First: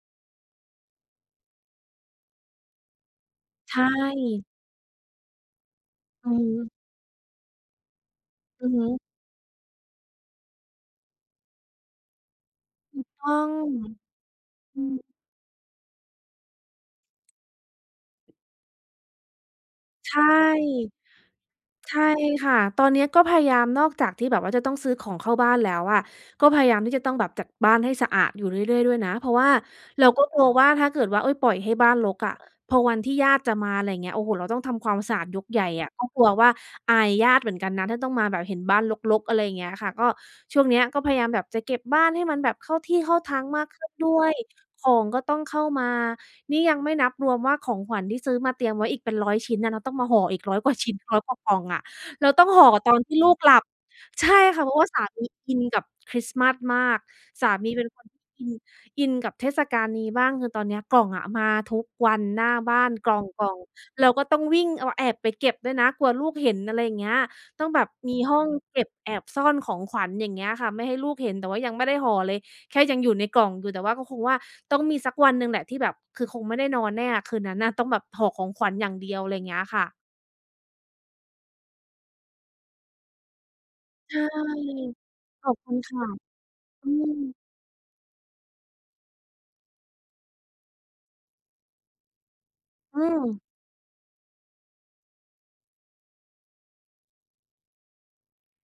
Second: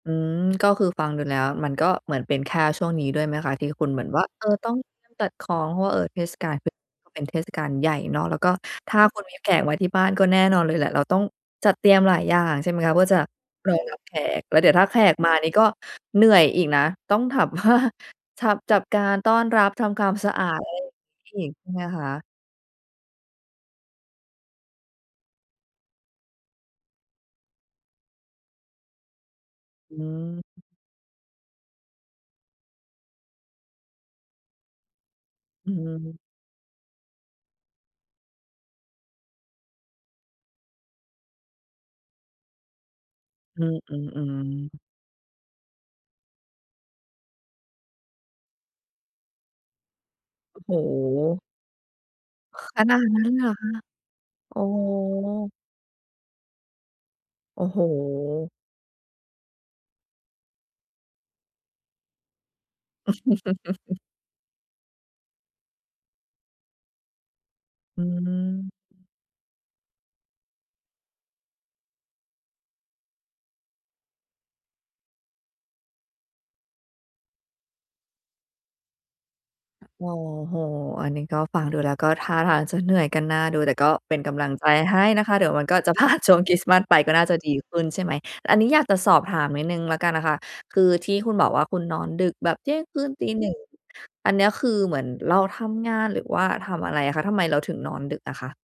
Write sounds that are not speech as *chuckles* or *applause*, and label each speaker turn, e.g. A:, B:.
A: อืม ก็คือฟังดูแล้วมันก็เหมือนเป็นแค่ช่วงนี้ด้วยไหมคะ? ที่
B: ใช
A: คุณเหมือนว่า เอ
B: ่
A: อ ต้องตัดของ เพราะว่า เออ เท
B: อื
A: ศ
B: อ
A: กาล
B: ฮึ
A: พ เป็นเทศกาลใหญ่เนาะ แล้วก็
B: อือฮ
A: ถ
B: ึ
A: ้าคุณมีแขกมาที่บ้านก็แน่นอนเลยแหละ เราต้องจัดเตรียมหลายอย่างใช่ไหมคะ?
B: ถ
A: เพ
B: ู
A: ื่อ
B: ก
A: จะ
B: ต้อง
A: รองรับแขก แล้วเดี๋ยว
B: อื
A: ถ้าแข
B: อ
A: กมานี่ก็เหนื่อยอีกนะ ต้องถาม ว่า ชับ จับการต้อนรับ ทำควา
B: ใ
A: ม
B: ช่
A: สะอาดอะไร อีกใช่ไหม
B: ใช
A: ค
B: ่
A: ะ?
B: ค่ะ ตอนนี้ก็พยายามนอกจากที่แบบว่า จะต้องซื้อของเข้าบ้านแล้วอะ ก็พยายามที่จะต้องแบบจัดบ้านให้สะอาดอยู่เรื่อย ๆ ด้วยนะ เพราะว่า
A: อ
B: เราก็กล
A: ืม
B: ัวว่า ถ้าเกิดว่า ปล่อยให้บ้านรกอะ พอวันที่ญาติจะมาอะไรเงี้ย โอ้โฮ เราต้องทำความสะอาดยกใหญ
A: อ
B: ่
A: ื
B: อะ ก็
A: ม
B: กลัวว่า อายญาติเหมือนกันนะถ้าต้องมาแบบเห็นบ้านรก ๆ อะไรเงี้ยค่ะ ก็ช่วงเนี้ยก็พยายามแบบจะเก็บบ้านให้มันแบบเข้าที่เข้าทาง
A: อ
B: ม
A: ื
B: ากขึ้นด้ว
A: อ
B: ย
A: ๆ ๆ
B: ของก็ต้องเข้ามา นี่ยังไม่นับรวมว่า ของขวัญที่ซื้อมาเตรียมไว้อีกเป็น 100 ชิ้นน่ะต้องมาห่ออีก ร้
A: โ
B: อ
A: อ
B: ย
A: ้
B: ก
A: โ
B: ว่าชิ้น 100 กว่า
A: ฮ
B: กล่องอะ เราต้องห
A: ข
B: ่อก
A: ข
B: ับต
A: น
B: อน
A: าด
B: ที่
A: นั
B: ล
A: ้
B: ู
A: น
B: ก
A: เหร
B: หล
A: อ
B: ับ
A: คะ
B: ใช่
A: โอ
B: ค
A: ้
B: ่ะ เพรา
A: โ
B: ะว่าสามีอ
A: ฮ
B: ินกับคริสต์มาสมาก สา
A: โอ้
B: มี
A: โฮ
B: เป็นคนที่อิน อินกับเทศกาลนี้บ้าง คือตอนเนี้ยกล่องอะ มาทุกวันหน้าบ้านกล่อง
A: *chuckles*
B: ๆ เราก็ต้องวิ่งแอบไปเก็บด้วยนะ กลัวลูกเห็น อะไรอย่างเงี้ย ต้องแบบ
A: อื
B: มีห้อง
A: ม
B: เก็บแอบซ่อนของขวัญอย่างเงี้ยค่ะ ไม่ให้ลูกเห็น แต่ว่ายังไม่ได้ห่อเลย แค่ยังอยู่ในกล่องอยู่ แต่ว่าก็คงว่า ต้องมีสักวันหนึ่งแหละที่แบบ คือคงไม่ได้นอนแน่อะคืนนั้นน่ะ ต้องแบบห่อของขวัญอย่างเดียว อะไรเงี้ยค่ะ
A: โอ้โฮ อันนี้ก็ฟังดูแล้ว ก็ท่าทางจะเหนื่อยกันน่าดู แต่ก็
B: ใ
A: เ
B: ช
A: ป็
B: ่
A: นกำลังใจให้นะคะ เด
B: ข
A: ี๋ย
B: อ
A: ว
B: บ
A: มั
B: ค
A: น
B: ุ
A: ก็
B: ณ
A: จ
B: ค
A: ะพ
B: ่ะ
A: ลาดช่วงคริสต์มาส
B: อื
A: ไปก็น่าจ
B: อ
A: ะดีขึ้นใช่ไหม? อันนี้อยากจะสอบถามนิดหนึ่งแล้วกันนะคะ คือที่คุณบอกว่า คุณนอนดึกแบบเที่ยงค
B: อื
A: ืนตี
B: ม
A: 1 อันเนี้ยคือเหมือนเราทำงาน หรือว่าทำอะไรอะคะ? ทำไมเราถึงนอนดึกอะคะ?